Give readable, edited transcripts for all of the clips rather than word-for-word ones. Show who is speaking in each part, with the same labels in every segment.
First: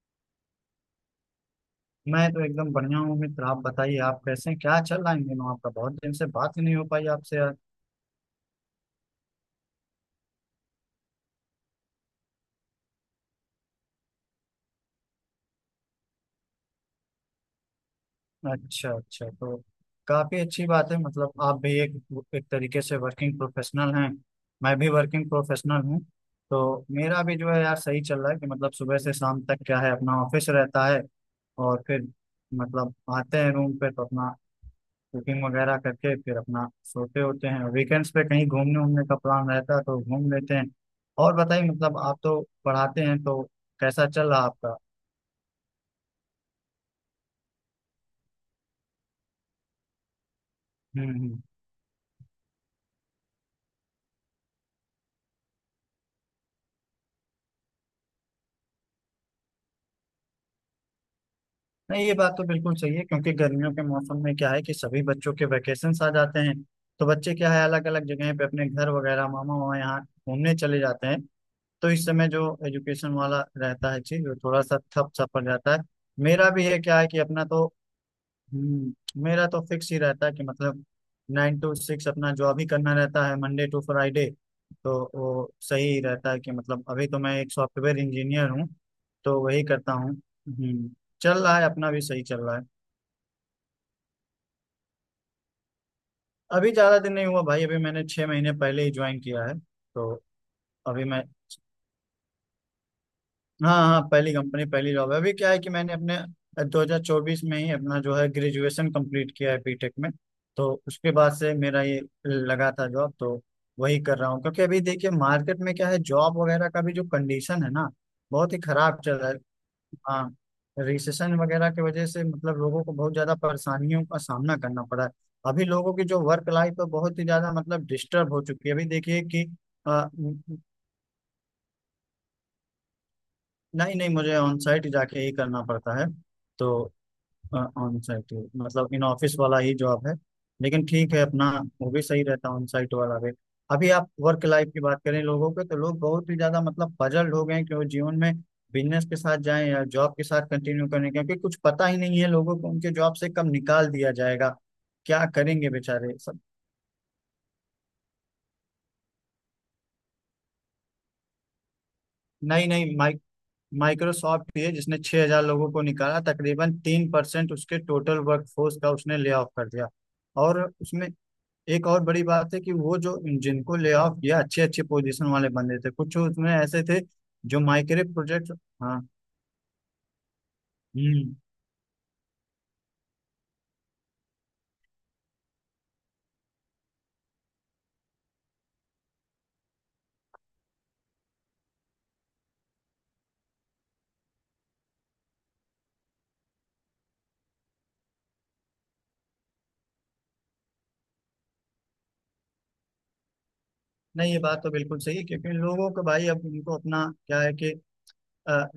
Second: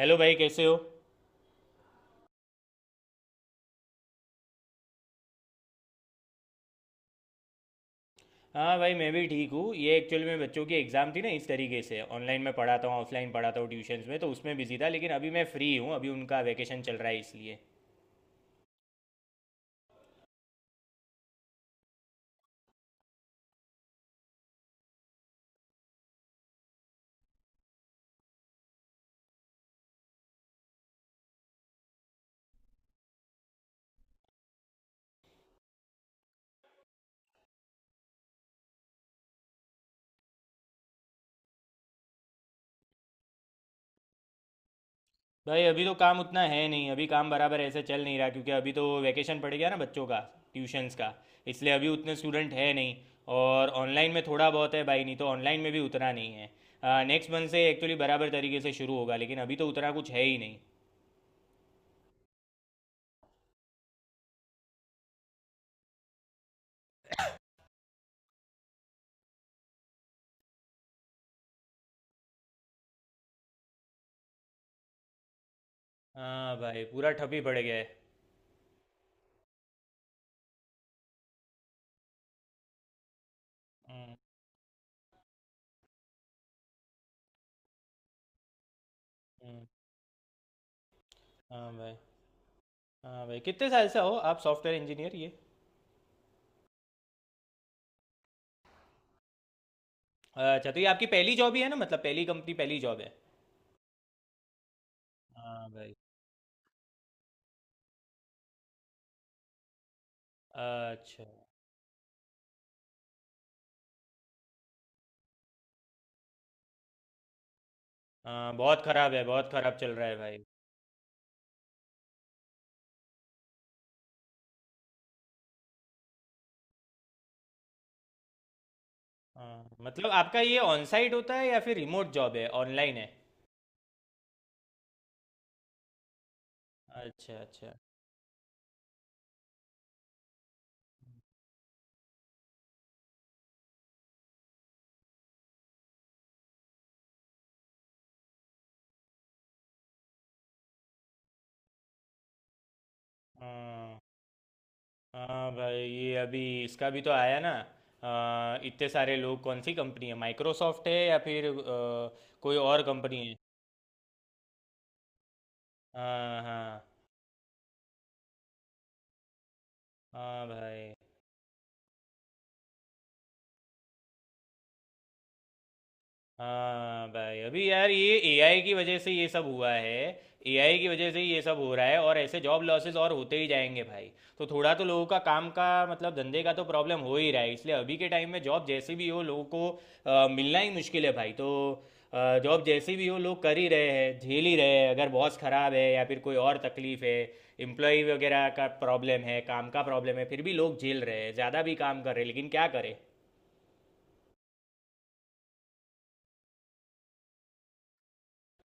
Speaker 1: Hello भाई, कैसे हो।
Speaker 2: मैं तो एकदम बढ़िया हूँ मित्र। आप बताइए, आप कैसे हैं? क्या चल रहा है इन दिनों आपका? बहुत दिन से बात ही नहीं हो पाई आपसे यार।
Speaker 1: हाँ भाई, मैं भी ठीक हूँ। ये एक्चुअल में बच्चों की एग्ज़ाम थी ना, इस तरीके से ऑनलाइन में पढ़ाता हूँ, ऑफलाइन पढ़ाता हूँ ट्यूशन्स में, तो उसमें बिजी था। लेकिन अभी मैं फ्री हूँ, अभी उनका वैकेशन चल रहा है इसलिए।
Speaker 2: अच्छा अच्छा। तो काफी अच्छी बात है, मतलब आप भी एक एक तरीके से वर्किंग प्रोफेशनल हैं। मैं भी वर्किंग प्रोफेशनल हूँ। तो मेरा भी जो है यार सही चल रहा है कि मतलब सुबह से शाम तक क्या है अपना ऑफिस रहता है। और फिर मतलब आते हैं रूम पे तो अपना कुकिंग वगैरह करके फिर अपना सोते होते हैं। वीकेंड्स पे कहीं घूमने उमने का प्लान रहता है तो घूम लेते हैं। और बताइए, मतलब आप तो पढ़ाते हैं तो कैसा चल रहा आपका?
Speaker 1: भाई अभी तो काम उतना है नहीं, अभी काम बराबर ऐसे चल नहीं रहा, क्योंकि अभी तो वैकेशन पड़ गया ना बच्चों का, ट्यूशन्स का।
Speaker 2: हम्म।
Speaker 1: इसलिए अभी उतने स्टूडेंट है नहीं। और ऑनलाइन में थोड़ा बहुत है भाई, नहीं तो ऑनलाइन में भी उतना नहीं है। नेक्स्ट मंथ से एक्चुअली बराबर तरीके से शुरू होगा, लेकिन अभी तो उतना कुछ है ही नहीं।
Speaker 2: नहीं ये बात तो बिल्कुल सही है क्योंकि गर्मियों के मौसम में क्या है कि सभी बच्चों के वैकेशंस आ जाते हैं। तो बच्चे क्या है, अलग अलग जगह पे अपने घर वगैरह मामा वहाँ यहाँ घूमने चले जाते हैं। तो इस समय जो एजुकेशन वाला रहता है चीज वो थोड़ा सा ठप सा पड़ जाता है। मेरा
Speaker 1: हाँ
Speaker 2: भी है,
Speaker 1: भाई,
Speaker 2: क्या है
Speaker 1: पूरा
Speaker 2: कि
Speaker 1: ठप ही
Speaker 2: अपना
Speaker 1: पड़
Speaker 2: तो
Speaker 1: गया है।
Speaker 2: मेरा तो फिक्स ही रहता है कि मतलब नाइन टू सिक्स अपना जॉब ही करना रहता है मंडे टू
Speaker 1: हम्म,
Speaker 2: फ्राइडे। तो वो सही ही रहता है कि मतलब अभी तो मैं एक सॉफ्टवेयर इंजीनियर हूँ। तो वही
Speaker 1: हम्म,
Speaker 2: करता हूँ। चल रहा है,
Speaker 1: हाँ
Speaker 2: अपना
Speaker 1: भाई।
Speaker 2: भी सही चल रहा है।
Speaker 1: हाँ भाई, कितने साल से हो आप सॉफ्टवेयर इंजीनियर ये।
Speaker 2: अभी ज़्यादा दिन नहीं हुआ भाई, अभी मैंने 6 महीने पहले ही ज्वाइन किया है तो।
Speaker 1: अच्छा, तो ये
Speaker 2: अभी
Speaker 1: आपकी
Speaker 2: मैं
Speaker 1: पहली जॉब ही है ना, मतलब पहली कंपनी पहली जॉब है।
Speaker 2: हाँ हाँ, पहली कंपनी पहली जॉब है। अभी क्या है
Speaker 1: हाँ
Speaker 2: कि मैंने
Speaker 1: भाई।
Speaker 2: अपने 2024 में ही अपना जो है ग्रेजुएशन कंप्लीट किया है बीटेक में। तो उसके
Speaker 1: अच्छा।
Speaker 2: बाद से मेरा ये लगा था जॉब, तो वही कर रहा हूँ क्योंकि अभी देखिए मार्केट में क्या है जॉब वगैरह का भी जो कंडीशन है ना बहुत
Speaker 1: हाँ,
Speaker 2: ही
Speaker 1: बहुत
Speaker 2: खराब चल
Speaker 1: खराब है,
Speaker 2: रहा है।
Speaker 1: बहुत खराब चल रहा है
Speaker 2: हाँ।
Speaker 1: भाई।
Speaker 2: रिसेशन वगैरह की वजह से मतलब लोगों को बहुत ज्यादा परेशानियों का सामना करना पड़ा है। अभी लोगों की जो वर्क लाइफ है बहुत ही ज्यादा मतलब डिस्टर्ब हो चुकी है, अभी देखिए कि
Speaker 1: हाँ, मतलब आपका ये ऑन साइट होता है या फिर रिमोट जॉब है, ऑनलाइन है।
Speaker 2: नहीं नहीं, मुझे ऑन साइट जाके ही करना पड़ता है तो।
Speaker 1: अच्छा अच्छा।
Speaker 2: ऑन साइट ही, मतलब इन ऑफिस वाला ही जॉब है। लेकिन ठीक है अपना, वो भी सही रहता है ऑन साइट वाला भी। अभी आप वर्क लाइफ की बात करें लोगों के तो लोग बहुत ही ज्यादा मतलब पजल्ड हो गए हैं कि वो जीवन में बिजनेस के साथ जाएं या जॉब के साथ कंटिन्यू करें क्योंकि कुछ पता ही नहीं है लोगों को उनके जॉब से कब निकाल
Speaker 1: हाँ।
Speaker 2: दिया जाएगा। क्या
Speaker 1: हाँ
Speaker 2: करेंगे
Speaker 1: भाई, ये
Speaker 2: बेचारे सब।
Speaker 1: अभी इसका भी तो आया ना। इतने सारे लोग, कौन सी कंपनी है, माइक्रोसॉफ्ट है या फिर कोई
Speaker 2: नई
Speaker 1: और
Speaker 2: नई
Speaker 1: कंपनी है।
Speaker 2: माइक्रोसॉफ्ट ही है जिसने 6,000 लोगों को निकाला,
Speaker 1: हाँ
Speaker 2: तकरीबन
Speaker 1: हाँ।
Speaker 2: 3% उसके टोटल वर्कफोर्स का उसने ले ऑफ कर दिया।
Speaker 1: हाँ
Speaker 2: और
Speaker 1: भाई।
Speaker 2: उसमें एक और बड़ी बात है कि वो जो जिनको ले ऑफ किया अच्छे अच्छे पोजीशन वाले बंदे थे, कुछ उसमें ऐसे थे
Speaker 1: हाँ भाई,
Speaker 2: जो
Speaker 1: अभी यार
Speaker 2: माइक्रो
Speaker 1: ये
Speaker 2: प्रोजेक्ट।
Speaker 1: एआई की वजह
Speaker 2: हाँ।
Speaker 1: से ये सब हुआ है। एआई की वजह से
Speaker 2: हम्म।
Speaker 1: ये सब हो रहा है, और ऐसे जॉब लॉसेस और होते ही जाएंगे भाई। तो थोड़ा तो लोगों का काम का, मतलब धंधे का तो प्रॉब्लम हो ही रहा है, इसलिए अभी के टाइम में जॉब जैसी भी हो लोगों को मिलना ही मुश्किल है भाई। तो जॉब जैसी भी हो लोग कर ही रहे हैं, झेल ही रहे हैं। अगर बॉस खराब है या फिर कोई और तकलीफ है, एम्प्लॉय वगैरह का प्रॉब्लम है, काम का प्रॉब्लम है, फिर भी लोग झेल रहे हैं, ज़्यादा भी काम कर रहे हैं, लेकिन क्या करें।
Speaker 2: नहीं ये बात तो बिल्कुल सही है क्योंकि लोगों को भाई अब उनको अपना क्या है कि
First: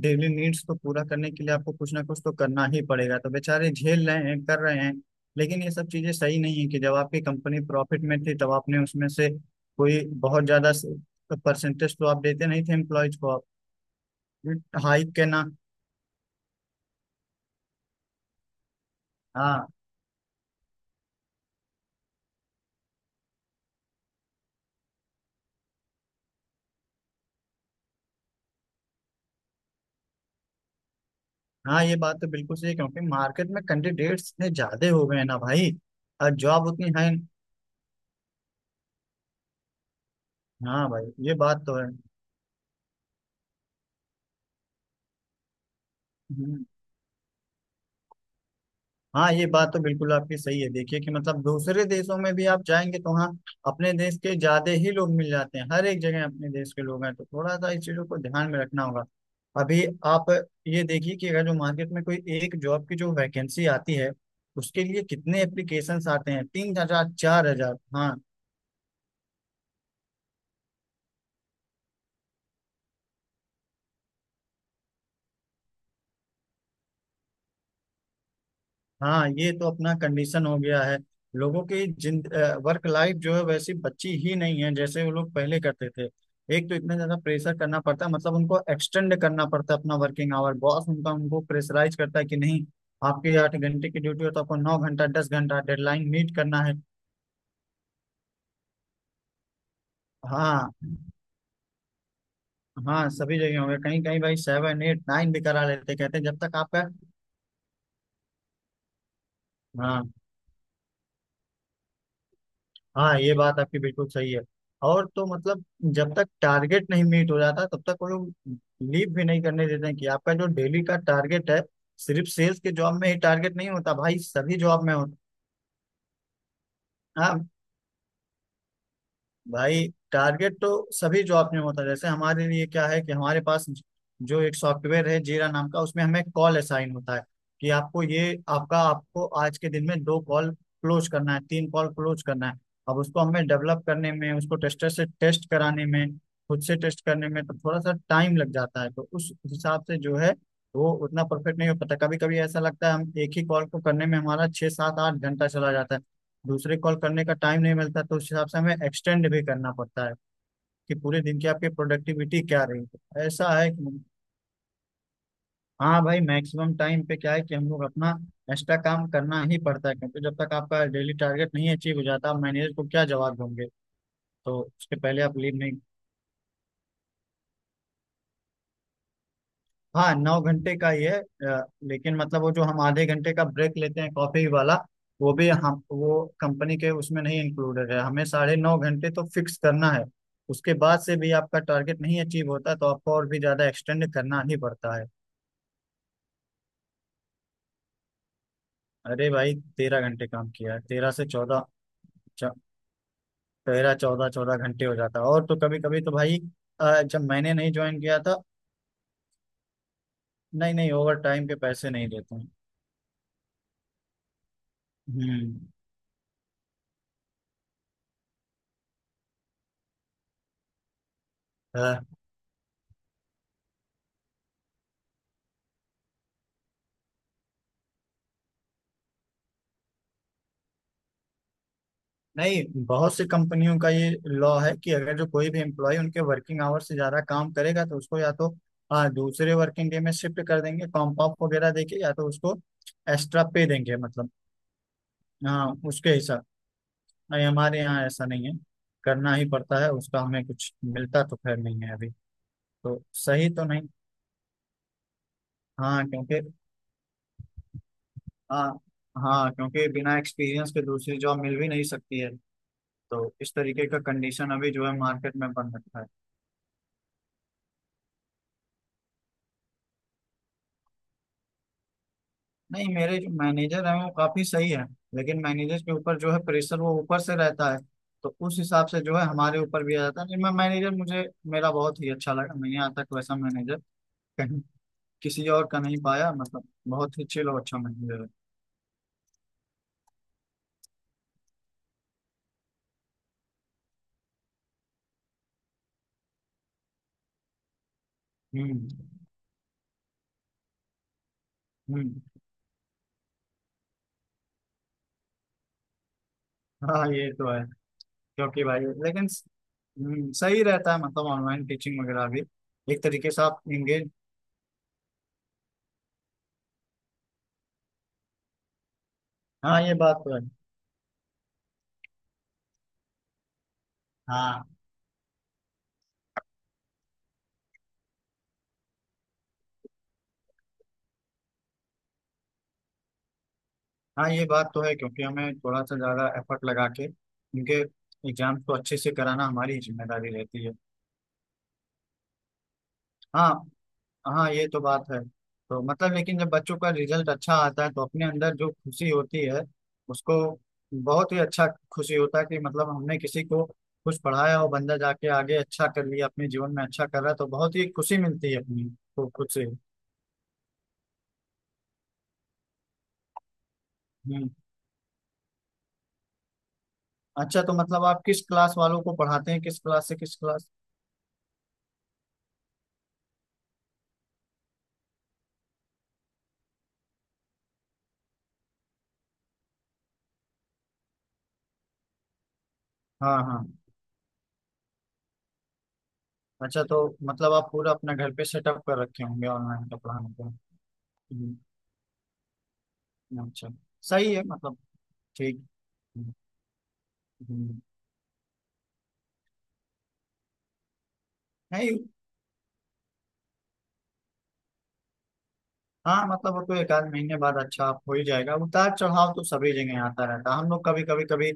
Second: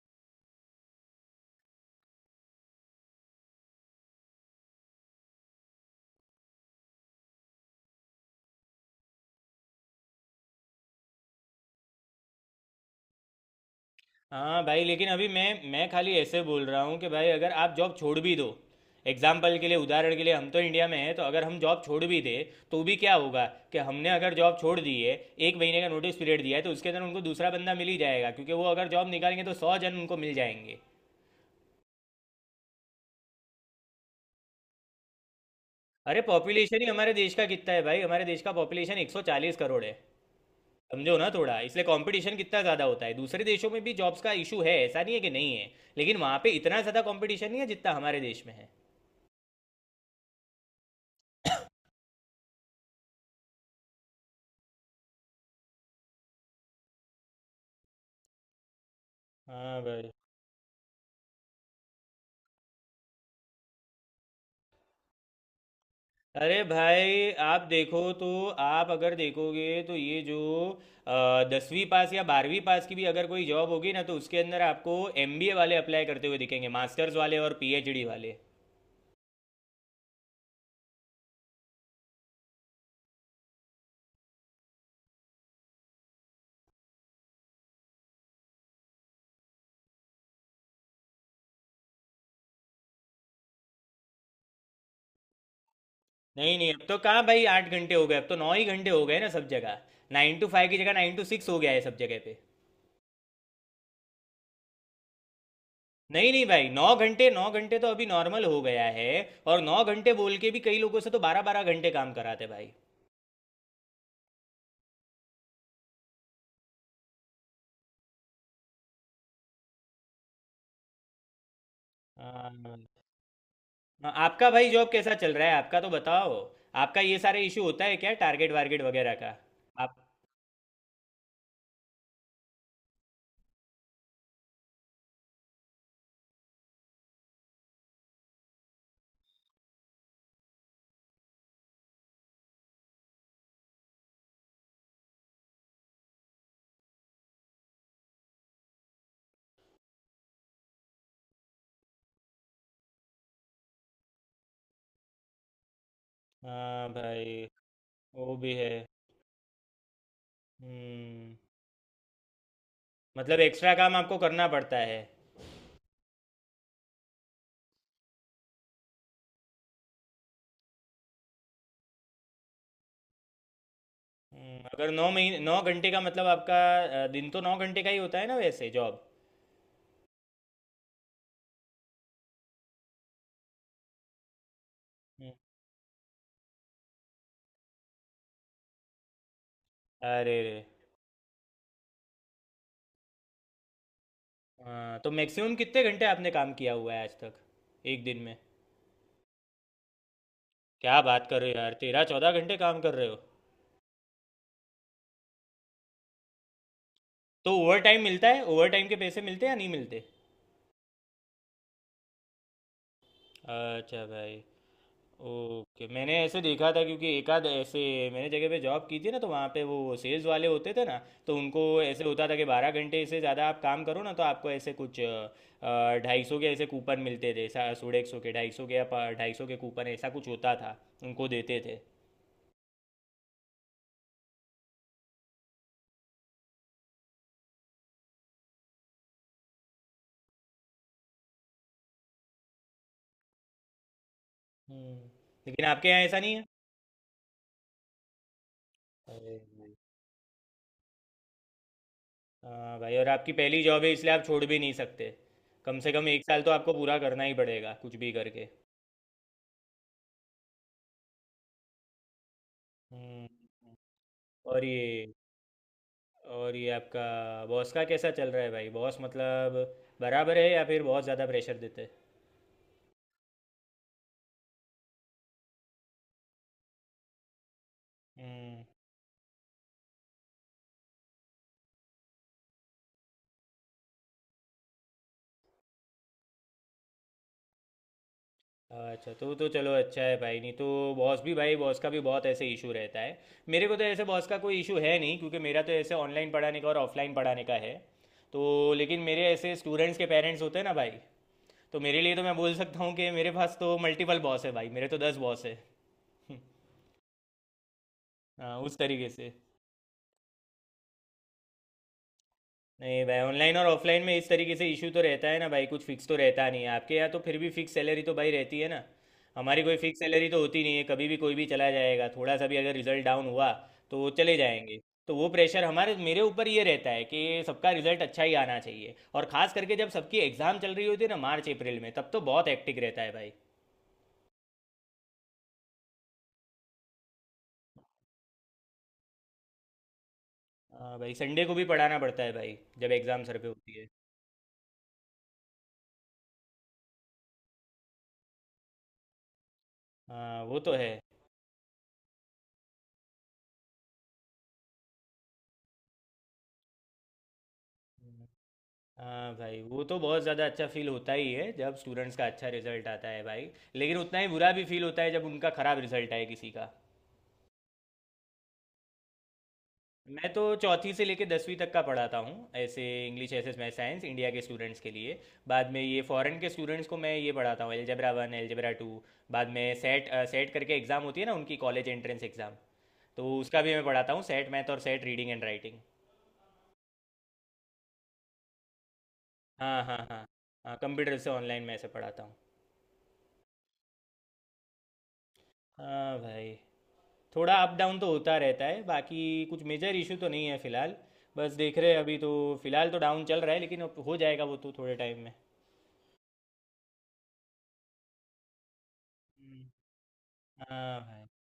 Speaker 2: डेली नीड्स को पूरा करने के लिए आपको कुछ ना कुछ तो करना ही पड़ेगा तो बेचारे झेल रहे हैं कर रहे हैं। लेकिन ये सब चीजें सही नहीं है कि जब आपकी कंपनी प्रॉफिट में थी तब आपने उसमें से कोई बहुत ज्यादा परसेंटेज तो आप देते नहीं थे एम्प्लॉयज को आप
Speaker 1: हाँ भाई, लेकिन
Speaker 2: हाइक के
Speaker 1: अभी
Speaker 2: ना।
Speaker 1: मैं खाली ऐसे बोल रहा हूँ कि भाई अगर आप जॉब छोड़ भी दो, एग्जाम्पल के
Speaker 2: हाँ
Speaker 1: लिए, उदाहरण के लिए, हम तो इंडिया में हैं, तो अगर हम जॉब छोड़ भी दें तो भी क्या होगा। कि हमने अगर जॉब छोड़ दी है, एक महीने का नोटिस पीरियड दिया है, तो उसके अंदर उनको दूसरा बंदा मिल ही जाएगा, क्योंकि वो अगर जॉब निकालेंगे तो 100 जन उनको मिल जाएंगे।
Speaker 2: हाँ, ये बात तो बिल्कुल सही है क्योंकि मार्केट में कैंडिडेट्स इतने ज्यादा हो गए हैं ना भाई।
Speaker 1: अरे,
Speaker 2: और जॉब
Speaker 1: पॉपुलेशन ही
Speaker 2: उतनी है
Speaker 1: हमारे
Speaker 2: नहीं।
Speaker 1: देश का कितना है भाई, हमारे देश का पॉपुलेशन 140 करोड़ है।
Speaker 2: हाँ भाई
Speaker 1: समझो ना
Speaker 2: ये
Speaker 1: थोड़ा,
Speaker 2: बात तो
Speaker 1: इसलिए
Speaker 2: है।
Speaker 1: कंपटीशन कितना ज़्यादा होता है। दूसरे देशों में भी जॉब्स का इशू है, ऐसा नहीं है कि नहीं है, लेकिन वहाँ पे
Speaker 2: हम्म।
Speaker 1: इतना ज़्यादा कंपटीशन नहीं है जितना हमारे देश में है।
Speaker 2: हाँ ये बात तो बिल्कुल आपकी सही है, देखिए कि मतलब दूसरे देशों में भी आप जाएंगे तो हाँ अपने देश के ज्यादा ही लोग मिल जाते हैं, हर एक जगह अपने देश के लोग हैं तो थोड़ा सा इस चीजों को ध्यान में रखना होगा।
Speaker 1: हाँ
Speaker 2: अभी
Speaker 1: भाई।
Speaker 2: आप ये देखिए कि अगर जो मार्केट में कोई एक जॉब की जो वैकेंसी आती है उसके लिए कितने एप्लीकेशंस आते हैं?
Speaker 1: अरे
Speaker 2: 3 हज़ार
Speaker 1: भाई,
Speaker 2: चार
Speaker 1: आप
Speaker 2: हजार
Speaker 1: देखो
Speaker 2: हाँ
Speaker 1: तो, आप अगर देखोगे तो ये जो 10वीं पास या 12वीं पास की भी अगर कोई जॉब होगी ना, तो उसके अंदर आपको एमबीए वाले अप्लाई करते हुए दिखेंगे, मास्टर्स वाले और पीएचडी वाले।
Speaker 2: हाँ, ये तो अपना कंडीशन हो गया है लोगों की। जिन वर्क लाइफ जो है वैसी बची ही नहीं है जैसे वो लोग पहले करते थे। एक तो इतना ज्यादा प्रेशर करना पड़ता है मतलब उनको एक्सटेंड करना पड़ता है अपना वर्किंग आवर, बॉस उनका उनको प्रेशराइज करता है कि नहीं आपके 8 घंटे की ड्यूटी हो तो आपको 9 घंटा 10 घंटा डेडलाइन मीट
Speaker 1: नहीं
Speaker 2: करना
Speaker 1: नहीं,
Speaker 2: है।
Speaker 1: अब तो कहाँ भाई 8 घंटे हो गए, अब तो 9 ही घंटे हो गए ना सब जगह। 9 टू 5
Speaker 2: हाँ
Speaker 1: की जगह 9 टू 6 हो गया है सब जगह पे।
Speaker 2: हाँ, सभी जगह होंगे कहीं कहीं भाई सेवन एट नाइन भी करा लेते, कहते हैं
Speaker 1: नहीं
Speaker 2: जब
Speaker 1: नहीं
Speaker 2: तक
Speaker 1: भाई,
Speaker 2: आपका।
Speaker 1: 9 घंटे 9 घंटे तो अभी नॉर्मल हो गया है। और नौ
Speaker 2: हाँ
Speaker 1: घंटे बोल के भी कई लोगों से तो 12 12 घंटे काम कराते भाई।
Speaker 2: हाँ, ये बात आपकी बिल्कुल सही है। और तो मतलब जब तक टारगेट नहीं मीट हो जाता तब तक वो लोग लीव भी नहीं करने देते हैं कि आपका जो डेली का टारगेट है। सिर्फ सेल्स के
Speaker 1: हाँ।
Speaker 2: जॉब में ही टारगेट नहीं होता
Speaker 1: हाँ,
Speaker 2: भाई,
Speaker 1: आपका
Speaker 2: सभी
Speaker 1: भाई
Speaker 2: जॉब
Speaker 1: जॉब
Speaker 2: में
Speaker 1: कैसा
Speaker 2: होता।
Speaker 1: चल रहा है, आपका तो बताओ। आपका ये सारे
Speaker 2: हाँ
Speaker 1: इशू होता है क्या, टारगेट वारगेट वगैरह का।
Speaker 2: भाई,
Speaker 1: आप।
Speaker 2: टारगेट तो सभी जॉब में होता है। जैसे हमारे लिए क्या है कि हमारे पास जो एक सॉफ्टवेयर है जीरा नाम का उसमें हमें कॉल असाइन होता है कि आपको ये आपका आपको आज के दिन में 2 कॉल क्लोज करना है 3 कॉल क्लोज करना है। अब उसको हमें डेवलप करने में उसको टेस्टर से टेस्ट कराने में खुद से टेस्ट करने में तो थोड़ा सा टाइम लग जाता है तो उस हिसाब से जो है वो उतना परफेक्ट नहीं हो पाता। कभी कभी ऐसा लगता है हम एक ही कॉल को करने में हमारा छः सात आठ घंटा चला जाता है, दूसरे
Speaker 1: हाँ
Speaker 2: कॉल करने का
Speaker 1: भाई।
Speaker 2: टाइम नहीं मिलता तो उस
Speaker 1: वो
Speaker 2: हिसाब
Speaker 1: भी
Speaker 2: से
Speaker 1: है।
Speaker 2: हमें एक्सटेंड भी करना पड़ता है कि पूरे
Speaker 1: हम्म
Speaker 2: दिन की आपकी प्रोडक्टिविटी क्या रही है।
Speaker 1: मतलब
Speaker 2: ऐसा है
Speaker 1: एक्स्ट्रा काम
Speaker 2: कि
Speaker 1: आपको करना पड़ता है।
Speaker 2: हाँ भाई, मैक्सिमम टाइम पे क्या है कि हम लोग अपना एक्स्ट्रा काम करना ही पड़ता है क्योंकि जब तक आपका डेली टारगेट नहीं अचीव हो जाता आप मैनेजर को क्या जवाब दोगे? तो
Speaker 1: अगर
Speaker 2: उसके पहले आप
Speaker 1: नौ
Speaker 2: लीव नहीं।
Speaker 1: घंटे का मतलब आपका दिन तो 9 घंटे का ही होता है ना वैसे जॉब।
Speaker 2: हाँ नौ घंटे का ही है, लेकिन मतलब वो जो हम आधे घंटे का ब्रेक लेते हैं कॉफी वाला
Speaker 1: हम्म,
Speaker 2: वो भी हम वो कंपनी के उसमें नहीं इंक्लूडेड है, हमें 9:30 घंटे तो फिक्स करना है।
Speaker 1: अरे रे।
Speaker 2: उसके बाद से भी आपका टारगेट नहीं अचीव होता तो आपको और भी ज्यादा एक्सटेंड करना ही पड़ता
Speaker 1: हाँ,
Speaker 2: है।
Speaker 1: तो मैक्सिमम कितने घंटे आपने काम किया हुआ है आज तक, एक दिन में।
Speaker 2: अरे भाई, 13 घंटे काम किया है,
Speaker 1: क्या
Speaker 2: तेरह से
Speaker 1: बात कर रहे हो
Speaker 2: चौदह
Speaker 1: यार, 13-14 घंटे काम कर रहे हो।
Speaker 2: तेरह चौदह चौदह घंटे हो जाता है। और तो कभी कभी तो भाई जब
Speaker 1: तो
Speaker 2: मैंने नहीं
Speaker 1: ओवर
Speaker 2: ज्वाइन
Speaker 1: टाइम
Speaker 2: किया
Speaker 1: मिलता
Speaker 2: था।
Speaker 1: है, ओवर टाइम के पैसे मिलते हैं या नहीं मिलते।
Speaker 2: नहीं नहीं, ओवर टाइम के पैसे नहीं देते हैं।
Speaker 1: अच्छा भाई।
Speaker 2: हम्म।
Speaker 1: ओके, मैंने ऐसे देखा था क्योंकि एक आध ऐसे मैंने जगह पे जॉब की थी ना, तो वहाँ पे वो सेल्स वाले होते थे ना, तो उनको ऐसे होता था कि 12 घंटे से ज़्यादा आप काम करो ना तो आपको ऐसे कुछ 250 के ऐसे कूपन मिलते थे। सोलह 100 के, 250 के, या 250 के कूपन ऐसा कुछ होता था, उनको देते थे।
Speaker 2: नहीं बहुत सी कंपनियों का ये लॉ है कि अगर जो कोई भी एम्प्लॉय उनके वर्किंग आवर से ज्यादा काम करेगा तो उसको या तो दूसरे वर्किंग डे में शिफ्ट कर देंगे कॉम्प ऑफ वगैरह देके या तो उसको एक्स्ट्रा पे देंगे मतलब।
Speaker 1: हम्म। लेकिन
Speaker 2: हाँ
Speaker 1: आपके यहाँ
Speaker 2: उसके
Speaker 1: ऐसा नहीं है।
Speaker 2: हिसाब, नहीं हमारे यहाँ ऐसा नहीं है। करना
Speaker 1: अरे
Speaker 2: ही
Speaker 1: भाई।
Speaker 2: पड़ता है, उसका हमें कुछ मिलता तो खैर नहीं है अभी।
Speaker 1: हाँ भाई,
Speaker 2: तो
Speaker 1: और आपकी
Speaker 2: सही
Speaker 1: पहली
Speaker 2: तो
Speaker 1: जॉब
Speaker 2: नहीं।
Speaker 1: है इसलिए आप छोड़ भी नहीं सकते। कम से
Speaker 2: हाँ
Speaker 1: कम 1 साल
Speaker 2: क्योंकि
Speaker 1: तो आपको पूरा करना ही पड़ेगा कुछ भी करके।
Speaker 2: हाँ हाँ क्योंकि बिना एक्सपीरियंस के दूसरी जॉब मिल भी नहीं सकती है।
Speaker 1: हम्म
Speaker 2: तो इस तरीके का कंडीशन
Speaker 1: और
Speaker 2: अभी जो है
Speaker 1: ये,
Speaker 2: मार्केट में बन रखा है।
Speaker 1: आपका बॉस का कैसा चल रहा है भाई, बॉस मतलब बराबर है या फिर बहुत ज़्यादा प्रेशर देते हैं।
Speaker 2: नहीं, मेरे जो मैनेजर हैं वो काफी सही है। लेकिन मैनेजर के ऊपर जो है प्रेशर वो ऊपर से रहता है। तो उस
Speaker 1: हम्म,
Speaker 2: हिसाब से जो है हमारे ऊपर भी आ जाता है। नहीं मैं मैनेजर, मुझे मेरा बहुत ही अच्छा लगा। मैंने यहाँ तक वैसा मैनेजर कहीं किसी और का नहीं पाया, मतलब बहुत ही चिल और अच्छा मैनेजर है।
Speaker 1: अच्छा। तो चलो, अच्छा है भाई, नहीं तो बॉस भी भाई, बॉस का भी बहुत ऐसे इशू रहता है। मेरे को तो ऐसे बॉस का कोई इशू है नहीं, क्योंकि मेरा तो ऐसे ऑनलाइन पढ़ाने का और ऑफलाइन पढ़ाने का है। तो
Speaker 2: हम्म
Speaker 1: लेकिन मेरे ऐसे स्टूडेंट्स के पेरेंट्स होते हैं ना भाई, तो मेरे लिए
Speaker 2: हम्म।
Speaker 1: तो मैं बोल सकता हूँ कि मेरे पास तो मल्टीपल बॉस है भाई, मेरे तो 10 बॉस है।
Speaker 2: हाँ ये तो है
Speaker 1: हाँ,
Speaker 2: क्योंकि
Speaker 1: उस
Speaker 2: भाई
Speaker 1: तरीके
Speaker 2: लेकिन
Speaker 1: से।
Speaker 2: सही रहता है मतलब ऑनलाइन टीचिंग वगैरह भी
Speaker 1: नहीं
Speaker 2: एक
Speaker 1: भाई,
Speaker 2: तरीके से
Speaker 1: ऑनलाइन
Speaker 2: आप
Speaker 1: और ऑफलाइन
Speaker 2: इंगेज।
Speaker 1: में इस तरीके से इशू तो रहता है ना भाई, कुछ फिक्स तो रहता नहीं है। आपके यहाँ तो फिर भी फिक्स सैलरी तो भाई रहती है ना, हमारी कोई
Speaker 2: हाँ ये
Speaker 1: फिक्स
Speaker 2: बात
Speaker 1: सैलरी
Speaker 2: तो
Speaker 1: तो
Speaker 2: है।
Speaker 1: होती नहीं है। कभी भी कोई भी चला जाएगा, थोड़ा सा भी अगर रिजल्ट डाउन हुआ तो वो चले
Speaker 2: हाँ
Speaker 1: जाएंगे। तो वो प्रेशर हमारे, मेरे ऊपर ये रहता है कि सबका रिजल्ट अच्छा ही आना चाहिए, और खास करके जब सबकी एग्जाम चल रही होती है ना मार्च अप्रैल में, तब तो बहुत हेक्टिक रहता है भाई।
Speaker 2: हाँ, ये बात तो है क्योंकि हमें थोड़ा सा ज़्यादा एफर्ट लगा के उनके एग्जाम को अच्छे से कराना हमारी जिम्मेदारी रहती है।
Speaker 1: हाँ भाई, संडे को भी पढ़ाना पड़ता है भाई जब एग्जाम सर पे
Speaker 2: हाँ
Speaker 1: होती है।
Speaker 2: हाँ, ये तो बात है। तो मतलब लेकिन जब बच्चों का रिजल्ट अच्छा आता है तो अपने अंदर जो खुशी होती है उसको
Speaker 1: हाँ वो तो है।
Speaker 2: बहुत ही अच्छा खुशी होता है कि मतलब हमने किसी को कुछ पढ़ाया और बंदा जाके आगे अच्छा कर लिया, अपने जीवन में अच्छा कर रहा है तो बहुत ही खुशी मिलती है अपनी को
Speaker 1: हाँ
Speaker 2: खुद
Speaker 1: भाई,
Speaker 2: से।
Speaker 1: वो तो बहुत ज़्यादा अच्छा फील होता ही है जब स्टूडेंट्स का अच्छा रिजल्ट आता है भाई। लेकिन उतना ही
Speaker 2: हम्म।
Speaker 1: बुरा भी फील होता है जब उनका ख़राब रिजल्ट आए किसी का।
Speaker 2: अच्छा तो मतलब आप किस क्लास वालों को पढ़ाते हैं? किस क्लास से
Speaker 1: मैं
Speaker 2: किस
Speaker 1: तो
Speaker 2: क्लास?
Speaker 1: 4थी से लेके 10वीं तक का पढ़ाता हूँ ऐसे, English, SS, math, science, India के स्टूडेंट्स के लिए। बाद में ये फॉरेन के स्टूडेंट्स को मैं ये पढ़ाता हूँ, एलजेब्रा 1, एलजेब्रा 2। बाद में सेट, सेट करके एग्ज़ाम होती है ना उनकी, कॉलेज एंट्रेंस एग्ज़ाम,
Speaker 2: हाँ
Speaker 1: तो उसका
Speaker 2: हाँ।
Speaker 1: भी मैं पढ़ाता हूँ, सेट मैथ और सेट रीडिंग एंड राइटिंग।
Speaker 2: अच्छा तो मतलब आप पूरा अपना घर पे सेटअप कर रखे होंगे
Speaker 1: हाँ
Speaker 2: ऑनलाइन का
Speaker 1: हाँ। हाँ।
Speaker 2: पढ़ाने का।
Speaker 1: हाँ, कंप्यूटर से
Speaker 2: हम्म,
Speaker 1: ऑनलाइन मैं ऐसे पढ़ाता हूँ।
Speaker 2: अच्छा। सही है मतलब ठीक।
Speaker 1: हाँ
Speaker 2: हम्म,
Speaker 1: भाई। थोड़ा अप
Speaker 2: हम्म।
Speaker 1: डाउन तो होता रहता है, बाकी कुछ मेजर इशू तो नहीं है फिलहाल। बस देख रहे
Speaker 2: नहीं।
Speaker 1: हैं अभी तो, फिलहाल तो डाउन चल रहा है लेकिन अब हो जाएगा वो तो थोड़े टाइम में।
Speaker 2: हाँ मतलब वो तो एक आध महीने बाद अच्छा हो ही जाएगा, उतार चढ़ाव तो
Speaker 1: हम्म,
Speaker 2: सभी जगह आता रहता है। हम लोग
Speaker 1: हाँ
Speaker 2: कभी कभी
Speaker 1: भाई।
Speaker 2: कभी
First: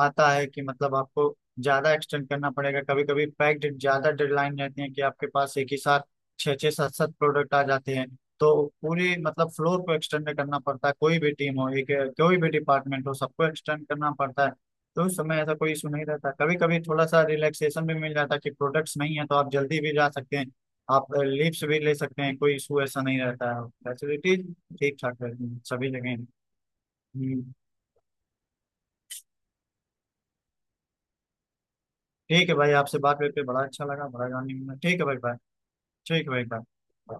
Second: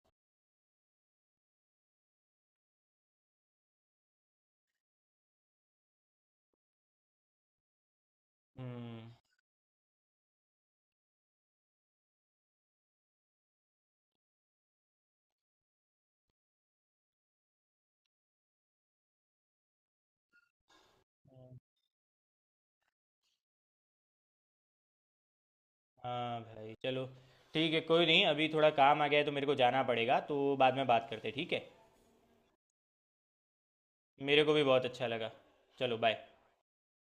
Speaker 2: आता है कि मतलब आपको ज्यादा एक्सटेंड करना पड़ेगा, कभी कभी पैक्ड ज्यादा डेडलाइन रहती है कि आपके पास एक ही साथ छः छः सात सात प्रोडक्ट आ जाते हैं। तो
Speaker 1: हम्म।
Speaker 2: पूरी मतलब फ्लोर को एक्सटेंड करना पड़ता है, कोई भी टीम हो एक कोई भी डिपार्टमेंट हो सबको एक्सटेंड करना पड़ता है। तो उस समय ऐसा कोई इशू नहीं रहता, कभी कभी थोड़ा सा रिलैक्सेशन भी मिल जाता है कि प्रोडक्ट्स नहीं है तो आप जल्दी भी जा सकते हैं आप
Speaker 1: हाँ।
Speaker 2: लीव्स भी ले सकते हैं। कोई इशू ऐसा नहीं रहता है, फैसिलिटीज ठीक ठाक रहती हैं सभी जगह।
Speaker 1: हाँ भाई चलो,
Speaker 2: हम्म,
Speaker 1: ठीक है कोई नहीं, अभी थोड़ा काम आ गया है तो मेरे को जाना पड़ेगा, तो बाद में बात करते हैं, ठीक है।
Speaker 2: ठीक है भाई आपसे बात करके बड़ा अच्छा लगा, बड़ा
Speaker 1: मेरे को
Speaker 2: जानने
Speaker 1: भी
Speaker 2: को मिला।
Speaker 1: बहुत
Speaker 2: ठीक
Speaker 1: अच्छा
Speaker 2: है भाई
Speaker 1: लगा।
Speaker 2: बाय।
Speaker 1: चलो
Speaker 2: ठीक
Speaker 1: बाय।
Speaker 2: है भाई बाय।